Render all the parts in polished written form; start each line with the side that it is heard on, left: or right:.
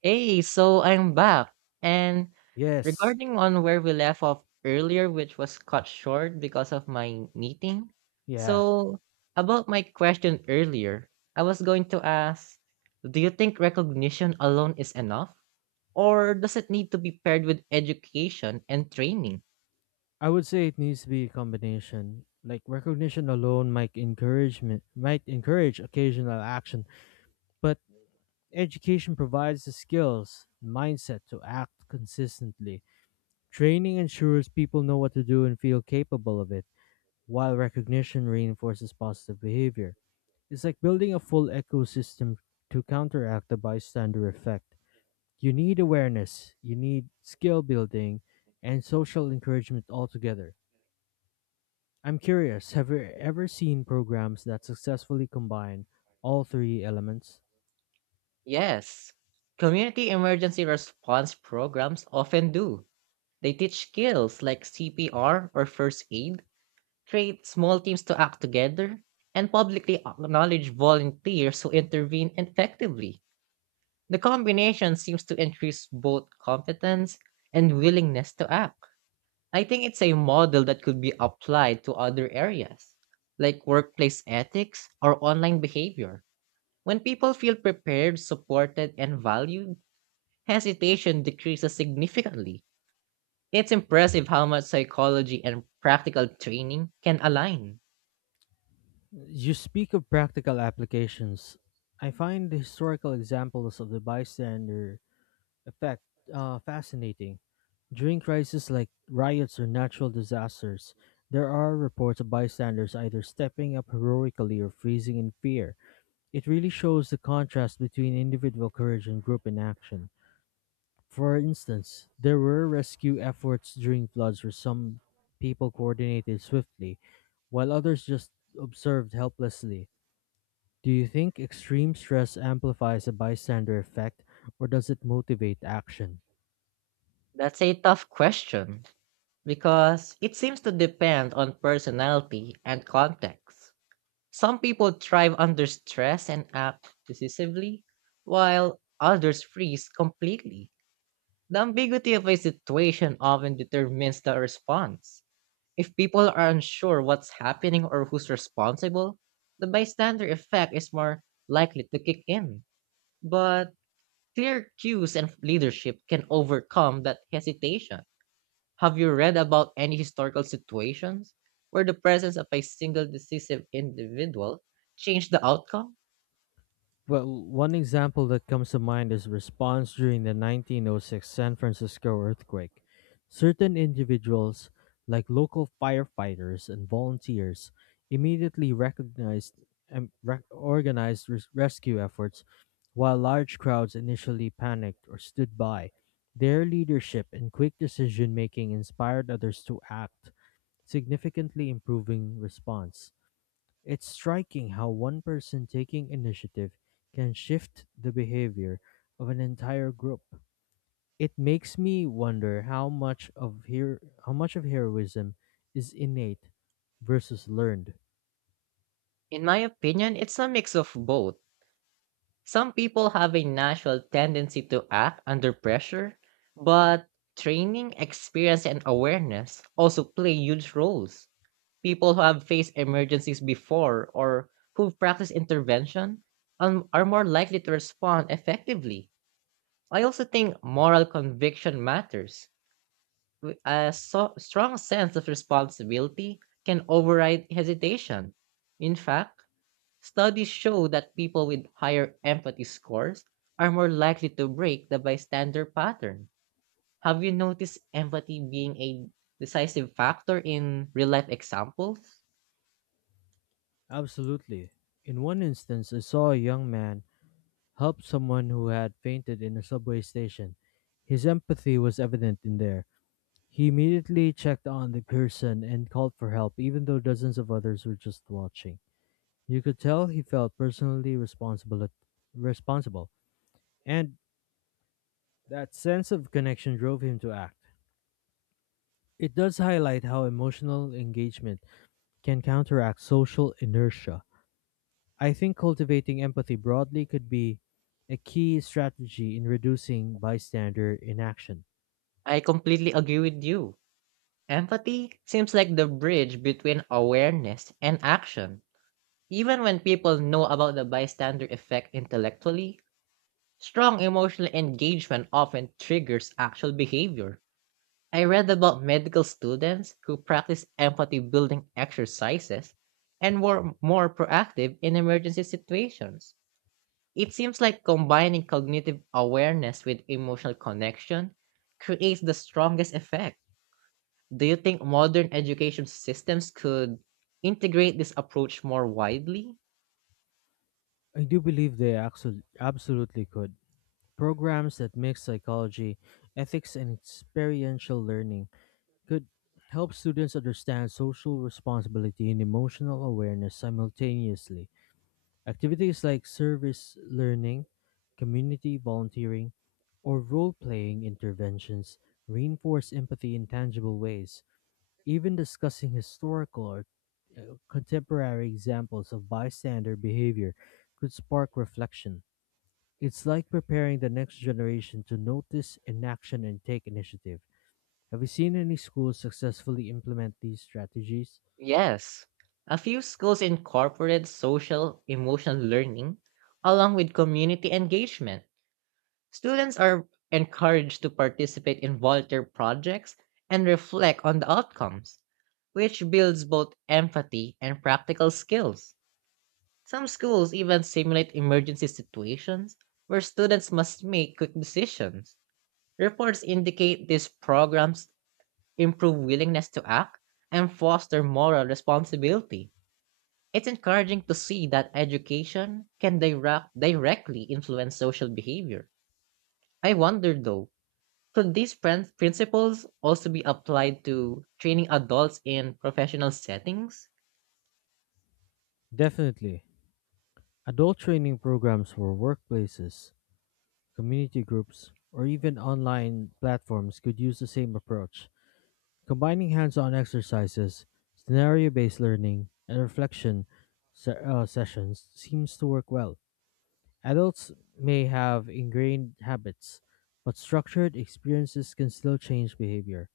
right: Hey, so I'm back. And
left: Yes.
right: regarding on where we left off earlier, which was cut short because of my meeting.
left: Yeah,
right: So about my question earlier, I was going to ask, do you think recognition alone is enough? Or does it need to be paired with education and training?
left: I would say it needs to be a combination. Like recognition alone might encourage occasional action, but education provides the skills mindset to act consistently. Training ensures people know what to do and feel capable of it, while recognition reinforces positive behavior. It's like building a full ecosystem to counteract the bystander effect. You need awareness, you need skill building, and social encouragement altogether. I'm curious, have you ever seen programs that successfully combine all three elements?
right: Yes. Community emergency response programs often do. They teach skills like CPR or first aid, create small teams to act together, and publicly acknowledge volunteers who intervene effectively. The combination seems to increase both competence and willingness to act. I think it's a model that could be applied to other areas, like workplace ethics or online behavior. When people feel prepared, supported, and valued, hesitation decreases significantly. It's impressive how much psychology and practical training can align.
left: You speak of practical applications. I find the historical examples of the bystander effect fascinating. During crises like riots or natural disasters, there are reports of bystanders either stepping up heroically or freezing in fear. It really shows the contrast between individual courage and group inaction. For instance, there were rescue efforts during floods where some people coordinated swiftly, while others just observed helplessly. Do you think extreme stress amplifies a bystander effect, or does it motivate action?
right: That's a tough question because it seems to depend on personality and context. Some people thrive under stress and act decisively, while others freeze completely. The ambiguity of a situation often determines the response. If people are unsure what's happening or who's responsible, the bystander effect is more likely to kick in. But clear cues and leadership can overcome that hesitation. Have you read about any historical situations where the presence of a single decisive individual changed the outcome?
left: Well, one example that comes to mind is response during the 1906 San Francisco earthquake. Certain individuals, like local firefighters and volunteers, immediately recognized and organized rescue efforts, while large crowds initially panicked or stood by. Their leadership and quick decision making inspired others to act, significantly improving response. It's striking how one person taking initiative can shift the behavior of an entire group. It makes me wonder how much of heroism is innate versus learned.
right: In my opinion, it's a mix of both. Some people have a natural tendency to act under pressure, but training, experience, and awareness also play huge roles. People who have faced emergencies before or who've practiced intervention are more likely to respond effectively. I also think moral conviction matters. Strong sense of responsibility can override hesitation. In fact, studies show that people with higher empathy scores are more likely to break the bystander pattern. Have you noticed empathy being a decisive factor in real life examples?
left: Absolutely. In one instance, I saw a young man help someone who had fainted in a subway station. His empathy was evident in there. He immediately checked on the person and called for help, even though dozens of others were just watching. You could tell he felt responsible, and that sense of connection drove him to act. It does highlight how emotional engagement can counteract social inertia. I think cultivating empathy broadly could be a key strategy in reducing bystander inaction.
right: I completely agree with you. Empathy seems like the bridge between awareness and action. Even when people know about the bystander effect intellectually, strong emotional engagement often triggers actual behavior. I read about medical students who practice empathy building exercises and were more proactive in emergency situations. It seems like combining cognitive awareness with emotional connection creates the strongest effect. Do you think modern education systems could integrate this approach more widely?
left: I do believe they absolutely could. Programs that mix psychology, ethics, and experiential learning could help students understand social responsibility and emotional awareness simultaneously. Activities like service learning, community volunteering, or role playing interventions reinforce empathy in tangible ways. Even discussing historical or uh, contemporary examples of bystander behavior could spark reflection. It's like preparing the next generation to notice, enact, and take initiative. Have you seen any schools successfully implement these strategies?
right: Yes, a few schools incorporate social emotional learning along with community engagement. Students are encouraged to participate in volunteer projects and reflect on the outcomes, which builds both empathy and practical skills. Some schools even simulate emergency situations where students must make quick decisions. Reports indicate these programs improve willingness to act and foster moral responsibility. It's encouraging to see that education can directly influence social behavior. I wonder though, could these principles also be applied to training adults in professional settings?
left: Definitely. Adult training programs for workplaces, community groups, or even online platforms could use the same approach. Combining hands on exercises, scenario based learning, and reflection sessions seems to work well. Adults may have ingrained habits, but structured experiences can still change behavior.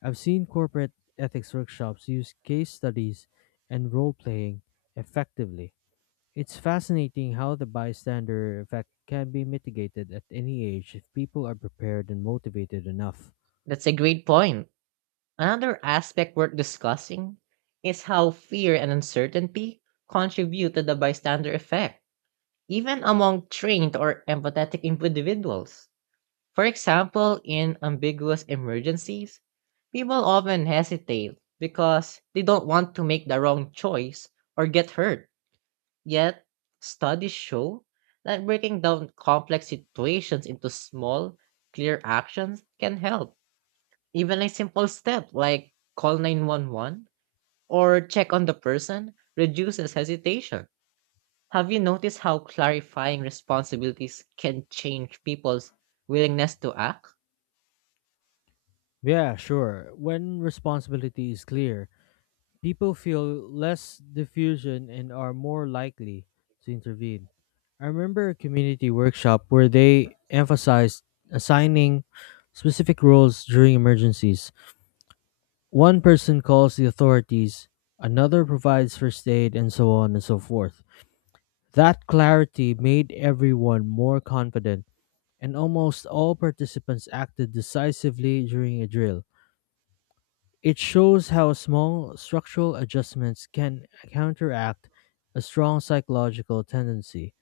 left: I've seen corporate ethics workshops use case studies and role playing effectively. It's fascinating how the bystander effect can be mitigated at any age if people are prepared and motivated enough.
right: That's a great point. Another aspect worth discussing is how fear and uncertainty contribute to the bystander effect, even among trained or empathetic individuals. For example, in ambiguous emergencies, people often hesitate because they don't want to make the wrong choice or get hurt. Yet, studies show that breaking down complex situations into small, clear actions can help. Even a simple step like call 911 or check on the person reduces hesitation. Have you noticed how clarifying responsibilities can change people's willingness to act?
left: Yeah, sure. When responsibility is clear, people feel less diffusion and are more likely to intervene. I remember a community workshop where they emphasized assigning specific roles during emergencies. One person calls the authorities, another provides first aid, and so on and so forth. That clarity made everyone more confident, and almost all participants acted decisively during a drill. It shows how small structural adjustments can counteract a strong psychological tendency.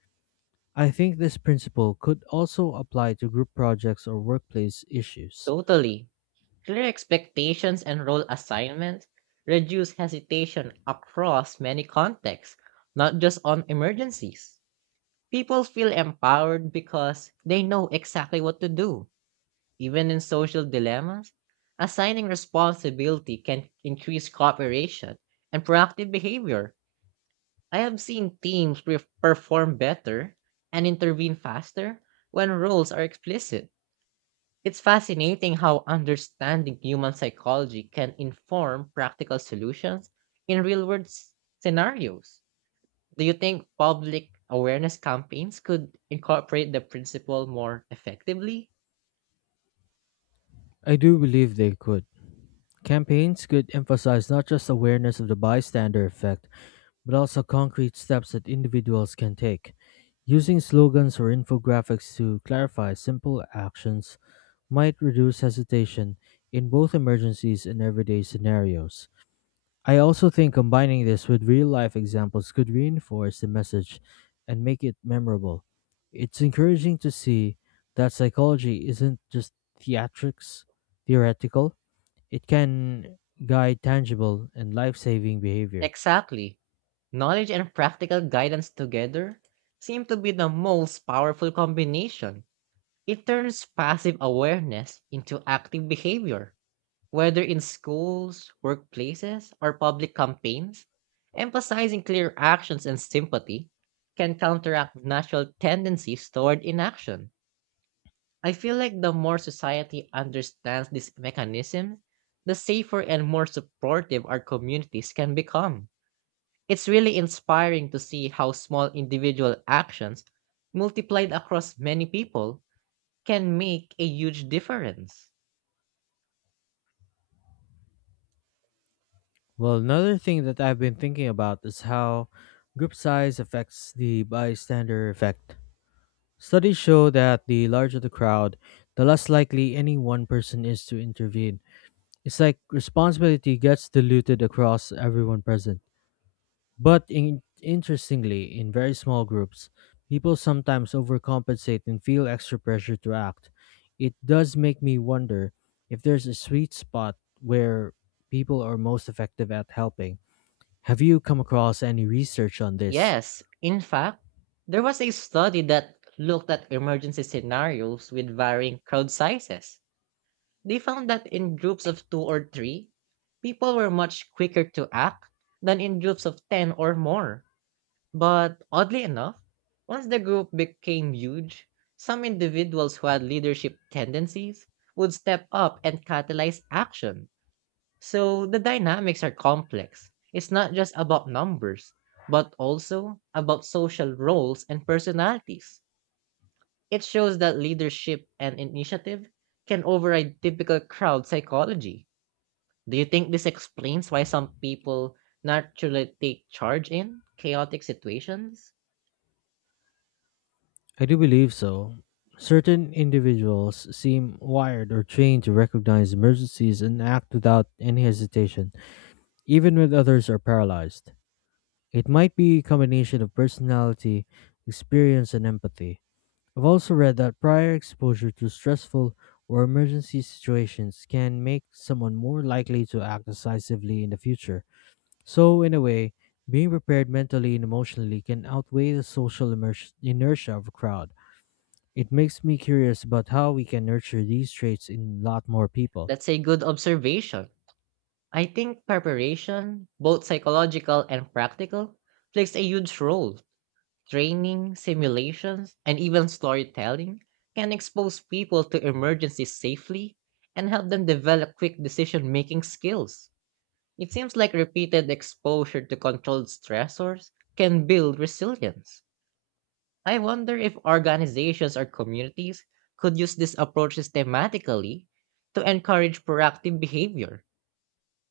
left: I think this principle could also apply to group projects or workplace issues.
right: Totally. Clear expectations and role assignments reduce hesitation across many contexts, not just on emergencies. People feel empowered because they know exactly what to do. Even in social dilemmas, assigning responsibility can increase cooperation and proactive behavior. I have seen teams perform better and intervene faster when roles are explicit. It's fascinating how understanding human psychology can inform practical solutions in real world scenarios. Do you think public awareness campaigns could incorporate the principle more effectively?
left: I do believe they could. Campaigns could emphasize not just awareness of the bystander effect, but also concrete steps that individuals can take. Using slogans or infographics to clarify simple actions might reduce hesitation in both emergencies and everyday scenarios. I also think combining this with real life examples could reinforce the message and make it memorable. It's encouraging to see that psychology isn't just theatrics, theoretical, it can guide tangible and life saving behavior.
right: Exactly. Knowledge and practical guidance together seem to be the most powerful combination. It turns passive awareness into active behavior. Whether in schools, workplaces, or public campaigns, emphasizing clear actions and sympathy can counteract natural tendencies toward inaction. I feel like the more society understands this mechanism, the safer and more supportive our communities can become. It's really inspiring to see how small individual actions, multiplied across many people, can make a huge difference.
left: Well, another thing that I've been thinking about is how group size affects the bystander effect. Studies show that the larger the crowd, the less likely any one person is to intervene. It's like responsibility gets diluted across everyone present. But interestingly, in very small groups, people sometimes overcompensate and feel extra pressure to act. It does make me wonder if there's a sweet spot where people are most effective at helping. Have you come across any research on this?
right: Yes, in fact, there was a study that looked at emergency scenarios with varying crowd sizes. They found that in groups of two or three, people were much quicker to act than in groups of 10 or more. But oddly enough, once the group became huge, some individuals who had leadership tendencies would step up and catalyze action. So the dynamics are complex. It's not just about numbers, but also about social roles and personalities. It shows that leadership and initiative can override typical crowd psychology. Do you think this explains why some people naturally take charge in chaotic situations?
left: I do believe so. Certain individuals seem wired or trained to recognize emergencies and act without any hesitation, even when others are paralyzed. It might be a combination of personality, experience, and empathy. I've also read that prior exposure to stressful or emergency situations can make someone more likely to act decisively in the future. So, in a way, being prepared mentally and emotionally can outweigh the inertia of a crowd. It makes me curious about how we can nurture these traits in a lot more people.
right: That's a good observation. I think preparation, both psychological and practical, plays a huge role. Training, simulations, and even storytelling can expose people to emergencies safely and help them develop quick decision making skills. It seems like repeated exposure to controlled stressors can build resilience. I wonder if organizations or communities could use this approach systematically to encourage proactive behavior.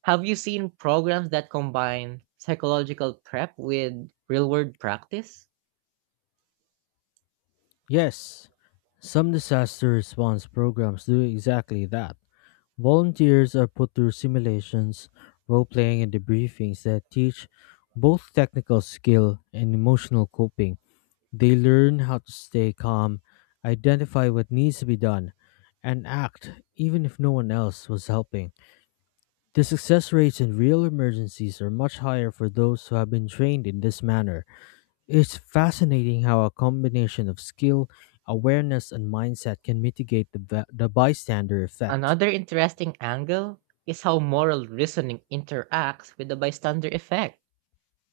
right: Have you seen programs that combine psychological prep with real world practice?
left: Yes, some disaster response programs do exactly that. Volunteers are put through simulations, role playing, and debriefings that teach both technical skill and emotional coping. They learn how to stay calm, identify what needs to be done, and act even if no one else was helping. The success rates in real emergencies are much higher for those who have been trained in this manner. It's fascinating how a combination of skill, awareness, and mindset can mitigate the bystander effect.
right: Another interesting angle is how moral reasoning interacts with the bystander effect.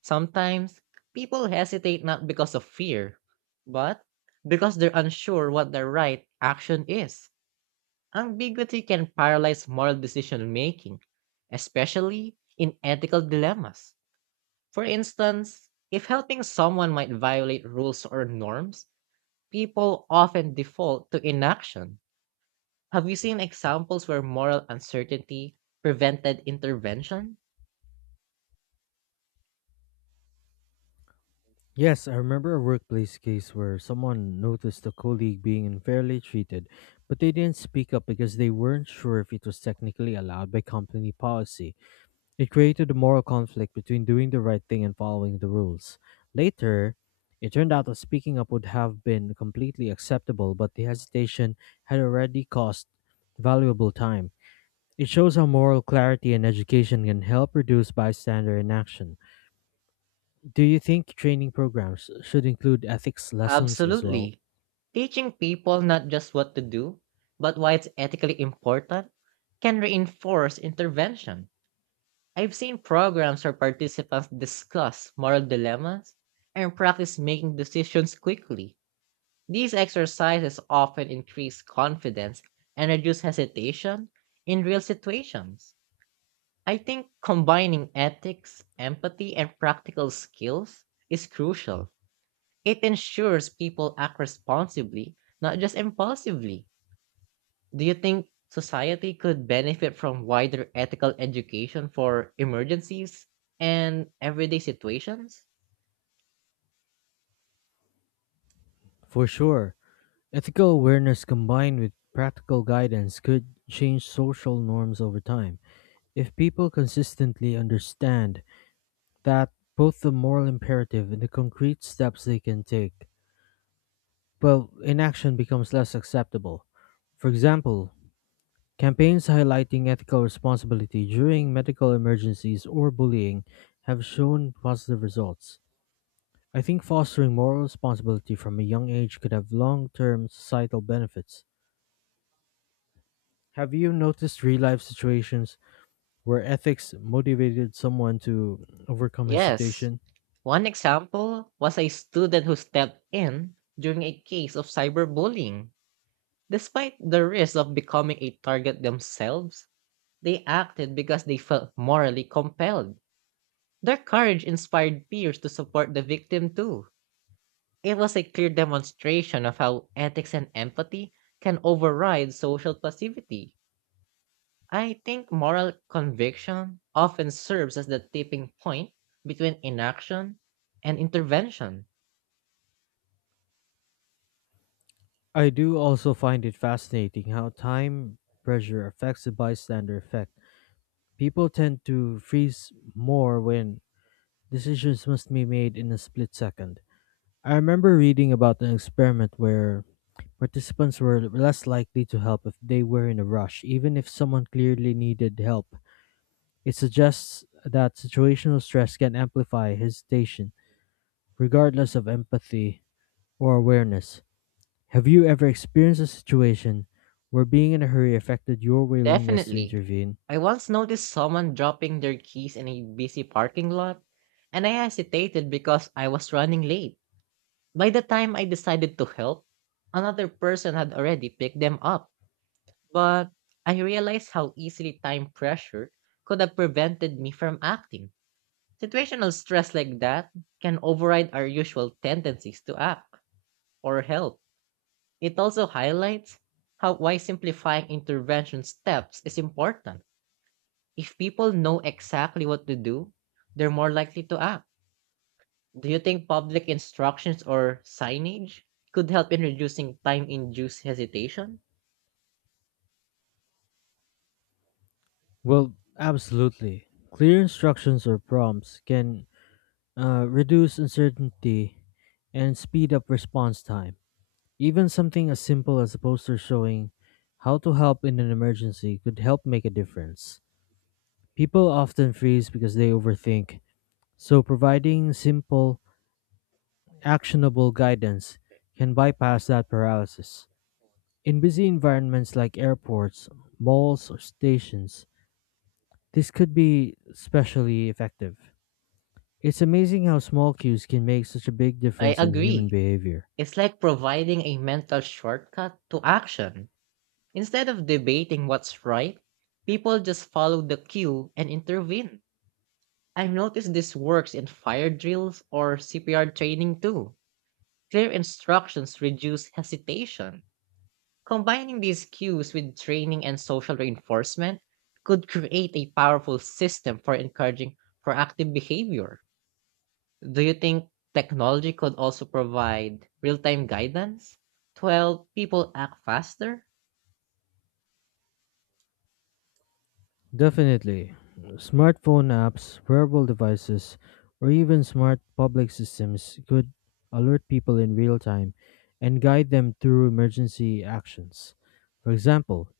right: Sometimes, people hesitate not because of fear, but because they're unsure what the right action is. Ambiguity can paralyze moral decision making, especially in ethical dilemmas. For instance, if helping someone might violate rules or norms, people often default to inaction. Have you seen examples where moral uncertainty prevented intervention?
left: Yes, I remember a workplace case where someone noticed a colleague being unfairly treated, but they didn't speak up because they weren't sure if it was technically allowed by company policy. It created a moral conflict between doing the right thing and following the rules. Later, it turned out that speaking up would have been completely acceptable, but the hesitation had already cost valuable time. It shows how moral clarity and education can help reduce bystander inaction. Do you think training programs should include ethics lessons as well?
right: Absolutely. Teaching people not just what to do, but why it's ethically important, can reinforce intervention. I've seen programs where participants discuss moral dilemmas and practice making decisions quickly. These exercises often increase confidence and reduce hesitation in real situations. I think combining ethics, empathy, and practical skills is crucial. It ensures people act responsibly, not just impulsively. Do you think society could benefit from wider ethical education for emergencies and everyday situations?
left: For sure. Ethical awareness combined with practical guidance could change social norms over time. If people consistently understand that both the moral imperative and the concrete steps they can take, well, inaction becomes less acceptable. For example, campaigns highlighting ethical responsibility during medical emergencies or bullying have shown positive results. I think fostering moral responsibility from a young age could have long term societal benefits. Have you noticed real life situations where ethics motivated someone to overcome
right: Yes.
left: hesitation?
right: One example was a student who stepped in during a case of cyberbullying. Despite the risk of becoming a target themselves, they acted because they felt morally compelled. Their courage inspired peers to support the victim too. It was a clear demonstration of how ethics and empathy can override social passivity. I think moral conviction often serves as the tipping point between inaction and intervention.
left: I do also find it fascinating how time pressure affects the bystander effect. People tend to freeze more when decisions must be made in a split second. I remember reading about an experiment where participants were less likely to help if they were in a rush, even if someone clearly needed help. It suggests that situational stress can amplify hesitation, regardless of empathy or awareness. Have you ever experienced a situation where being in a hurry affected your willingness to
right: Definitely.
left: intervene?
right: I once noticed someone dropping their keys in a busy parking lot, and I hesitated because I was running late. By the time I decided to help, another person had already picked them up, but I realized how easily time pressure could have prevented me from acting. Situational stress like that can override our usual tendencies to act or help. It also highlights how why simplifying intervention steps is important. If people know exactly what to do, they're more likely to act. Do you think public instructions or signage could help in reducing time induced hesitation?
left: Well, absolutely. Clear instructions or prompts can reduce uncertainty and speed up response time. Even something as simple as a poster showing how to help in an emergency could help make a difference. People often freeze because they overthink, so providing simple, actionable guidance can bypass that paralysis. In busy environments like airports, malls, or stations, this could be especially effective. It's amazing how small cues can make such a big
right: I
left: difference in human
right: agree.
left: behavior.
right: It's like providing a mental shortcut to action. Instead of debating what's right, people just follow the cue and intervene. I've noticed this works in fire drills or CPR training too. Clear instructions reduce hesitation. Combining these cues with training and social reinforcement could create a powerful system for encouraging proactive behavior. Do you think technology could also provide real time guidance to help people act faster?
left: Definitely. Smartphone apps, wearable devices, or even smart public systems could alert people in real time and guide them through emergency actions. For example,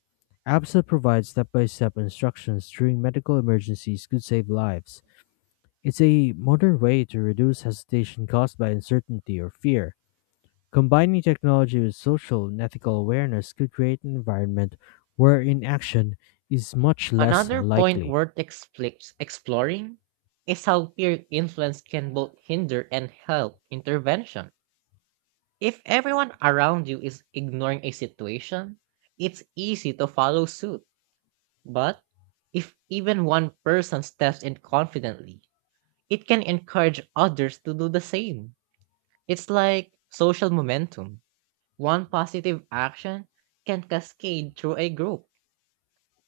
left: apps that provide step by step instructions during medical emergencies could save lives. It's a modern way to reduce hesitation caused by uncertainty or fear. Combining technology with social and ethical awareness could create an environment where inaction is much less
right: Another point
left: likely.
right: worth exploring is how peer influence can both hinder and help intervention. If everyone around you is ignoring a situation, it's easy to follow suit. But if even one person steps in confidently, it can encourage others to do the same. It's like social momentum. One positive action can cascade through a group.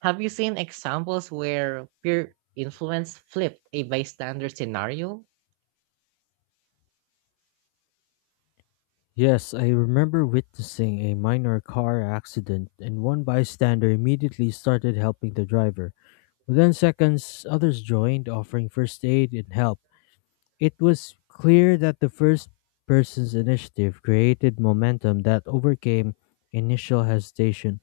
right: Have you seen examples where peer influence flipped a bystander scenario?
left: Yes, I remember witnessing a minor car accident, and one bystander immediately started helping the driver. Within seconds, others joined, offering first aid and help. It was clear that the first person's initiative created momentum that overcame initial hesitation.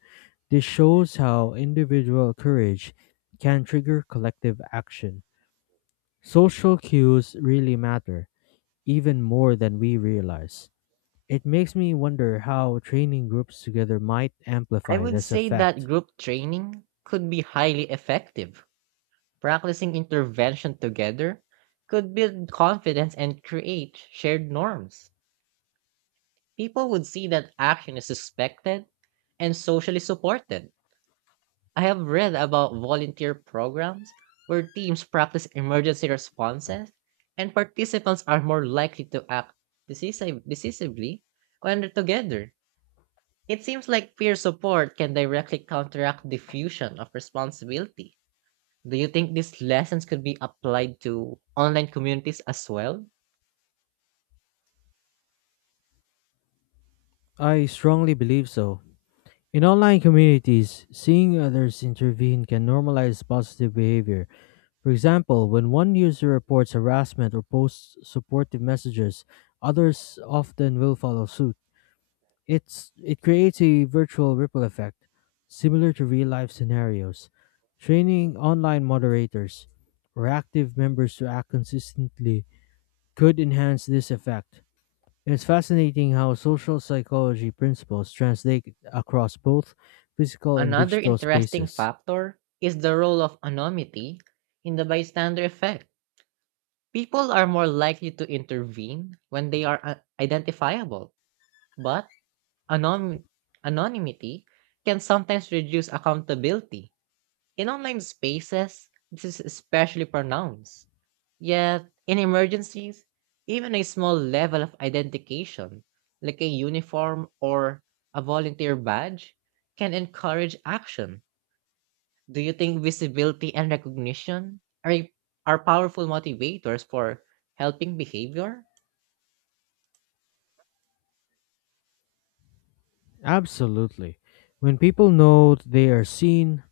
left: This shows how individual courage can trigger collective action. Social cues really matter, even more than we realize. It makes me wonder how training groups together might
right: I
left: amplify
right: would
left: this
right: say that
left: effect.
right: group training could be highly effective. Practicing intervention together could build confidence and create shared norms. People would see that action is suspected and socially supported. I have read about volunteer programs where teams practice emergency responses and participants are more likely to act decisively when they're together. It seems like peer support can directly counteract diffusion of responsibility. Do you think these lessons could be applied to online communities as well?
left: I strongly believe so. In online communities, seeing others intervene can normalize positive behavior. For example, when one user reports harassment or posts supportive messages, others often will follow suit. It creates a virtual ripple effect, similar to real-life scenarios. Training online moderators or active members to act consistently could enhance this effect. It's fascinating how social psychology principles translate across both physical and
right: Another
left: digital
right: interesting
left: spaces.
right: factor is the role of anonymity in the bystander effect. People are more likely to intervene when they are identifiable, but anon- anonymity can sometimes reduce accountability. In online spaces, this is especially pronounced. Yet, in emergencies, even a small level of identification, like a uniform or a volunteer badge, can encourage action. Do you think visibility and recognition are powerful motivators for helping behavior?
left: Absolutely. When people know they are seen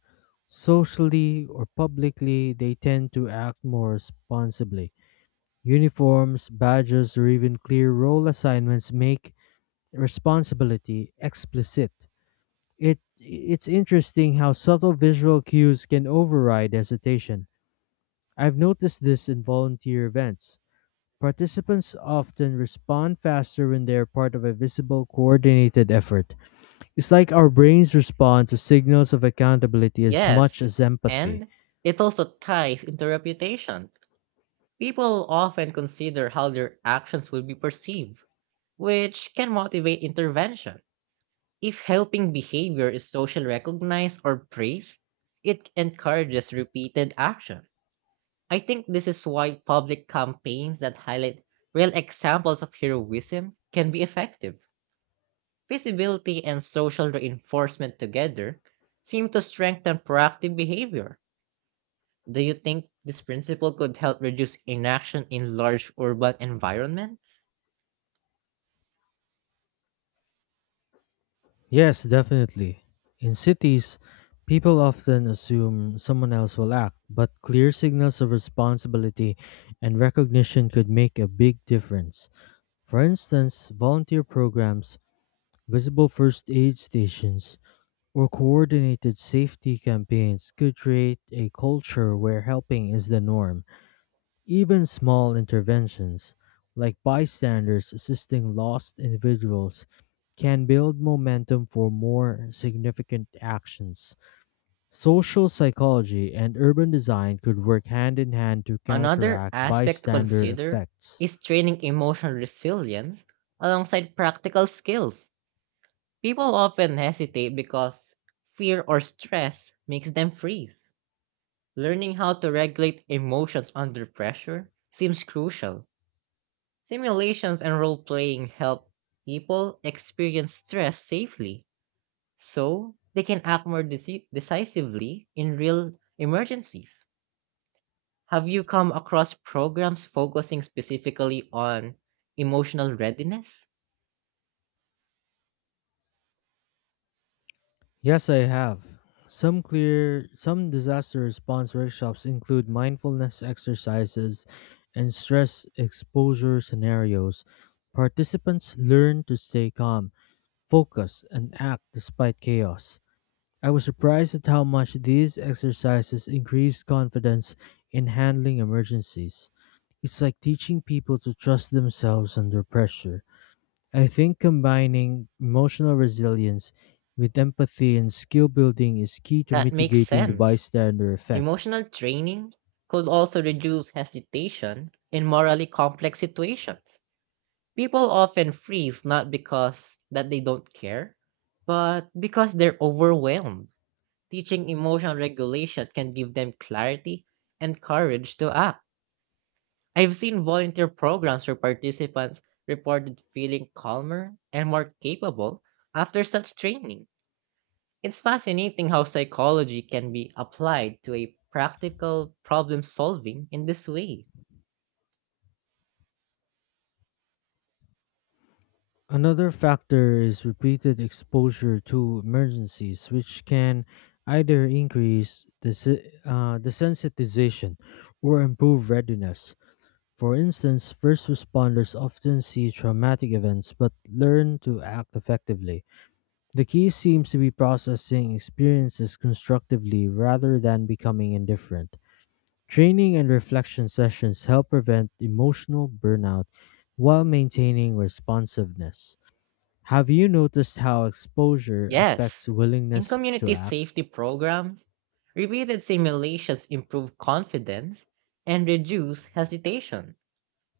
left: socially or publicly, they tend to act more responsibly. Uniforms, badges, or even clear role assignments make responsibility explicit. It's interesting how subtle visual cues can override hesitation. I've noticed this in volunteer events. Participants often respond faster when they're part of a visible, coordinated effort. It's like our brains respond to signals of accountability as much
right: Yes.
left: as empathy.
right: And it also ties into reputation. People often consider how their actions will be perceived, which can motivate intervention. If helping behavior is socially recognized or praised, it encourages repeated action. I think this is why public campaigns that highlight real examples of heroism can be effective. Visibility and social reinforcement together seem to strengthen proactive behavior. Do you think this principle could help reduce inaction in large urban environments?
left: Yes, definitely. In cities, people often assume someone else will act, but clear signals of responsibility and recognition could make a big difference. For instance, volunteer programs, visible first aid stations, or coordinated safety campaigns could create a culture where helping is the norm. Even small interventions, like bystanders assisting lost individuals, can build momentum for more significant actions. Social psychology and urban design could work hand in hand to
right: Another
left: counteract
right: aspect to
left: bystander
right: consider
left: effects.
right: is training emotional resilience alongside practical skills. People often hesitate because fear or stress makes them freeze. Learning how to regulate emotions under pressure seems crucial. Simulations and role playing help people experience stress safely so they can act more decisively in real emergencies. Have you come across programs focusing specifically on emotional readiness?
left: Yes, I have. Some disaster response workshops include mindfulness exercises and stress exposure scenarios. Participants learn to stay calm, focus, and act despite chaos. I was surprised at how much these exercises increased confidence in handling emergencies. It's like teaching people to trust themselves under pressure. I think combining emotional resilience with empathy and skill building is key to
right: That makes
left: mitigating the
right: sense.
left: bystander effect.
right: Emotional training could also reduce hesitation in morally complex situations. People often freeze not because that they don't care, but because they're overwhelmed. Teaching emotional regulation can give them clarity and courage to act. I've seen volunteer programs where participants reported feeling calmer and more capable after such training. It's fascinating how psychology can be applied to a practical problem solving in this way.
left: Another factor is repeated exposure to emergencies, which can either increase the sensitization or improve readiness. For instance, first responders often see traumatic events but learn to act effectively. The key seems to be processing experiences constructively rather than becoming indifferent. Training and reflection sessions help prevent emotional burnout while maintaining responsiveness. Have you noticed how exposure affects
right: Yes, in
left: willingness to
right: community
left: act?
right: safety programs, repeated simulations improve confidence and reduce hesitation.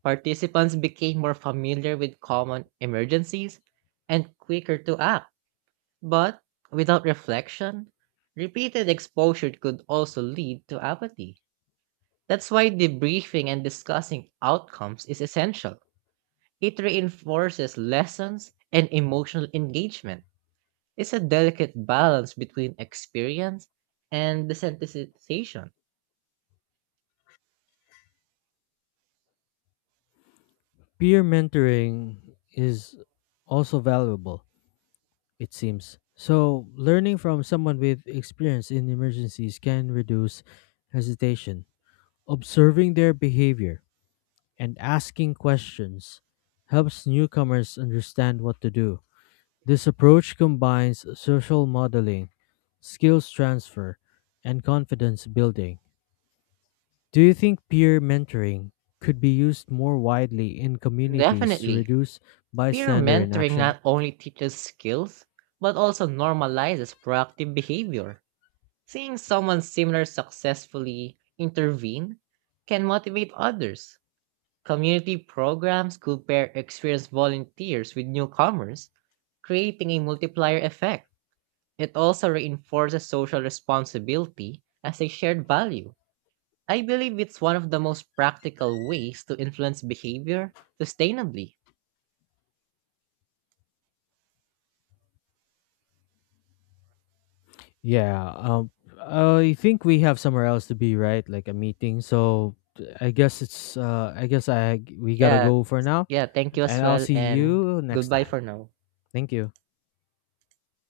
right: Participants became more familiar with common emergencies and quicker to act. But without reflection, repeated exposure could also lead to apathy. That's why debriefing and discussing outcomes is essential. It reinforces lessons and emotional engagement. It's a delicate balance between experience and desensitization.
left: Peer mentoring is also valuable, it seems. So, learning from someone with experience in emergencies can reduce hesitation. Observing their behavior and asking questions helps newcomers understand what to do. This approach combines social modeling, skills transfer, and confidence building. Do you think peer mentoring could be used more widely in communities to
right: Definitely.
left: reduce
right: Peer
left: bystander
right: mentoring
left: inaction?
right: not only teaches skills, but also normalizes proactive behavior. Seeing someone similar successfully intervene can motivate others. Community programs could pair experienced volunteers with newcomers, creating a multiplier effect. It also reinforces social responsibility as a shared value. I believe it's one of the most practical ways to influence behavior sustainably.
left: Yeah, um, I think we have somewhere else to be, right? Like a meeting. So I guess I guess I we gotta
right: Yeah.
left: go for now,
right: Yeah, thank you as
left: and I'll
right: well,
left: see
right: and
left: you next
right: goodbye
left: time.
right: for now.
left: Thank you.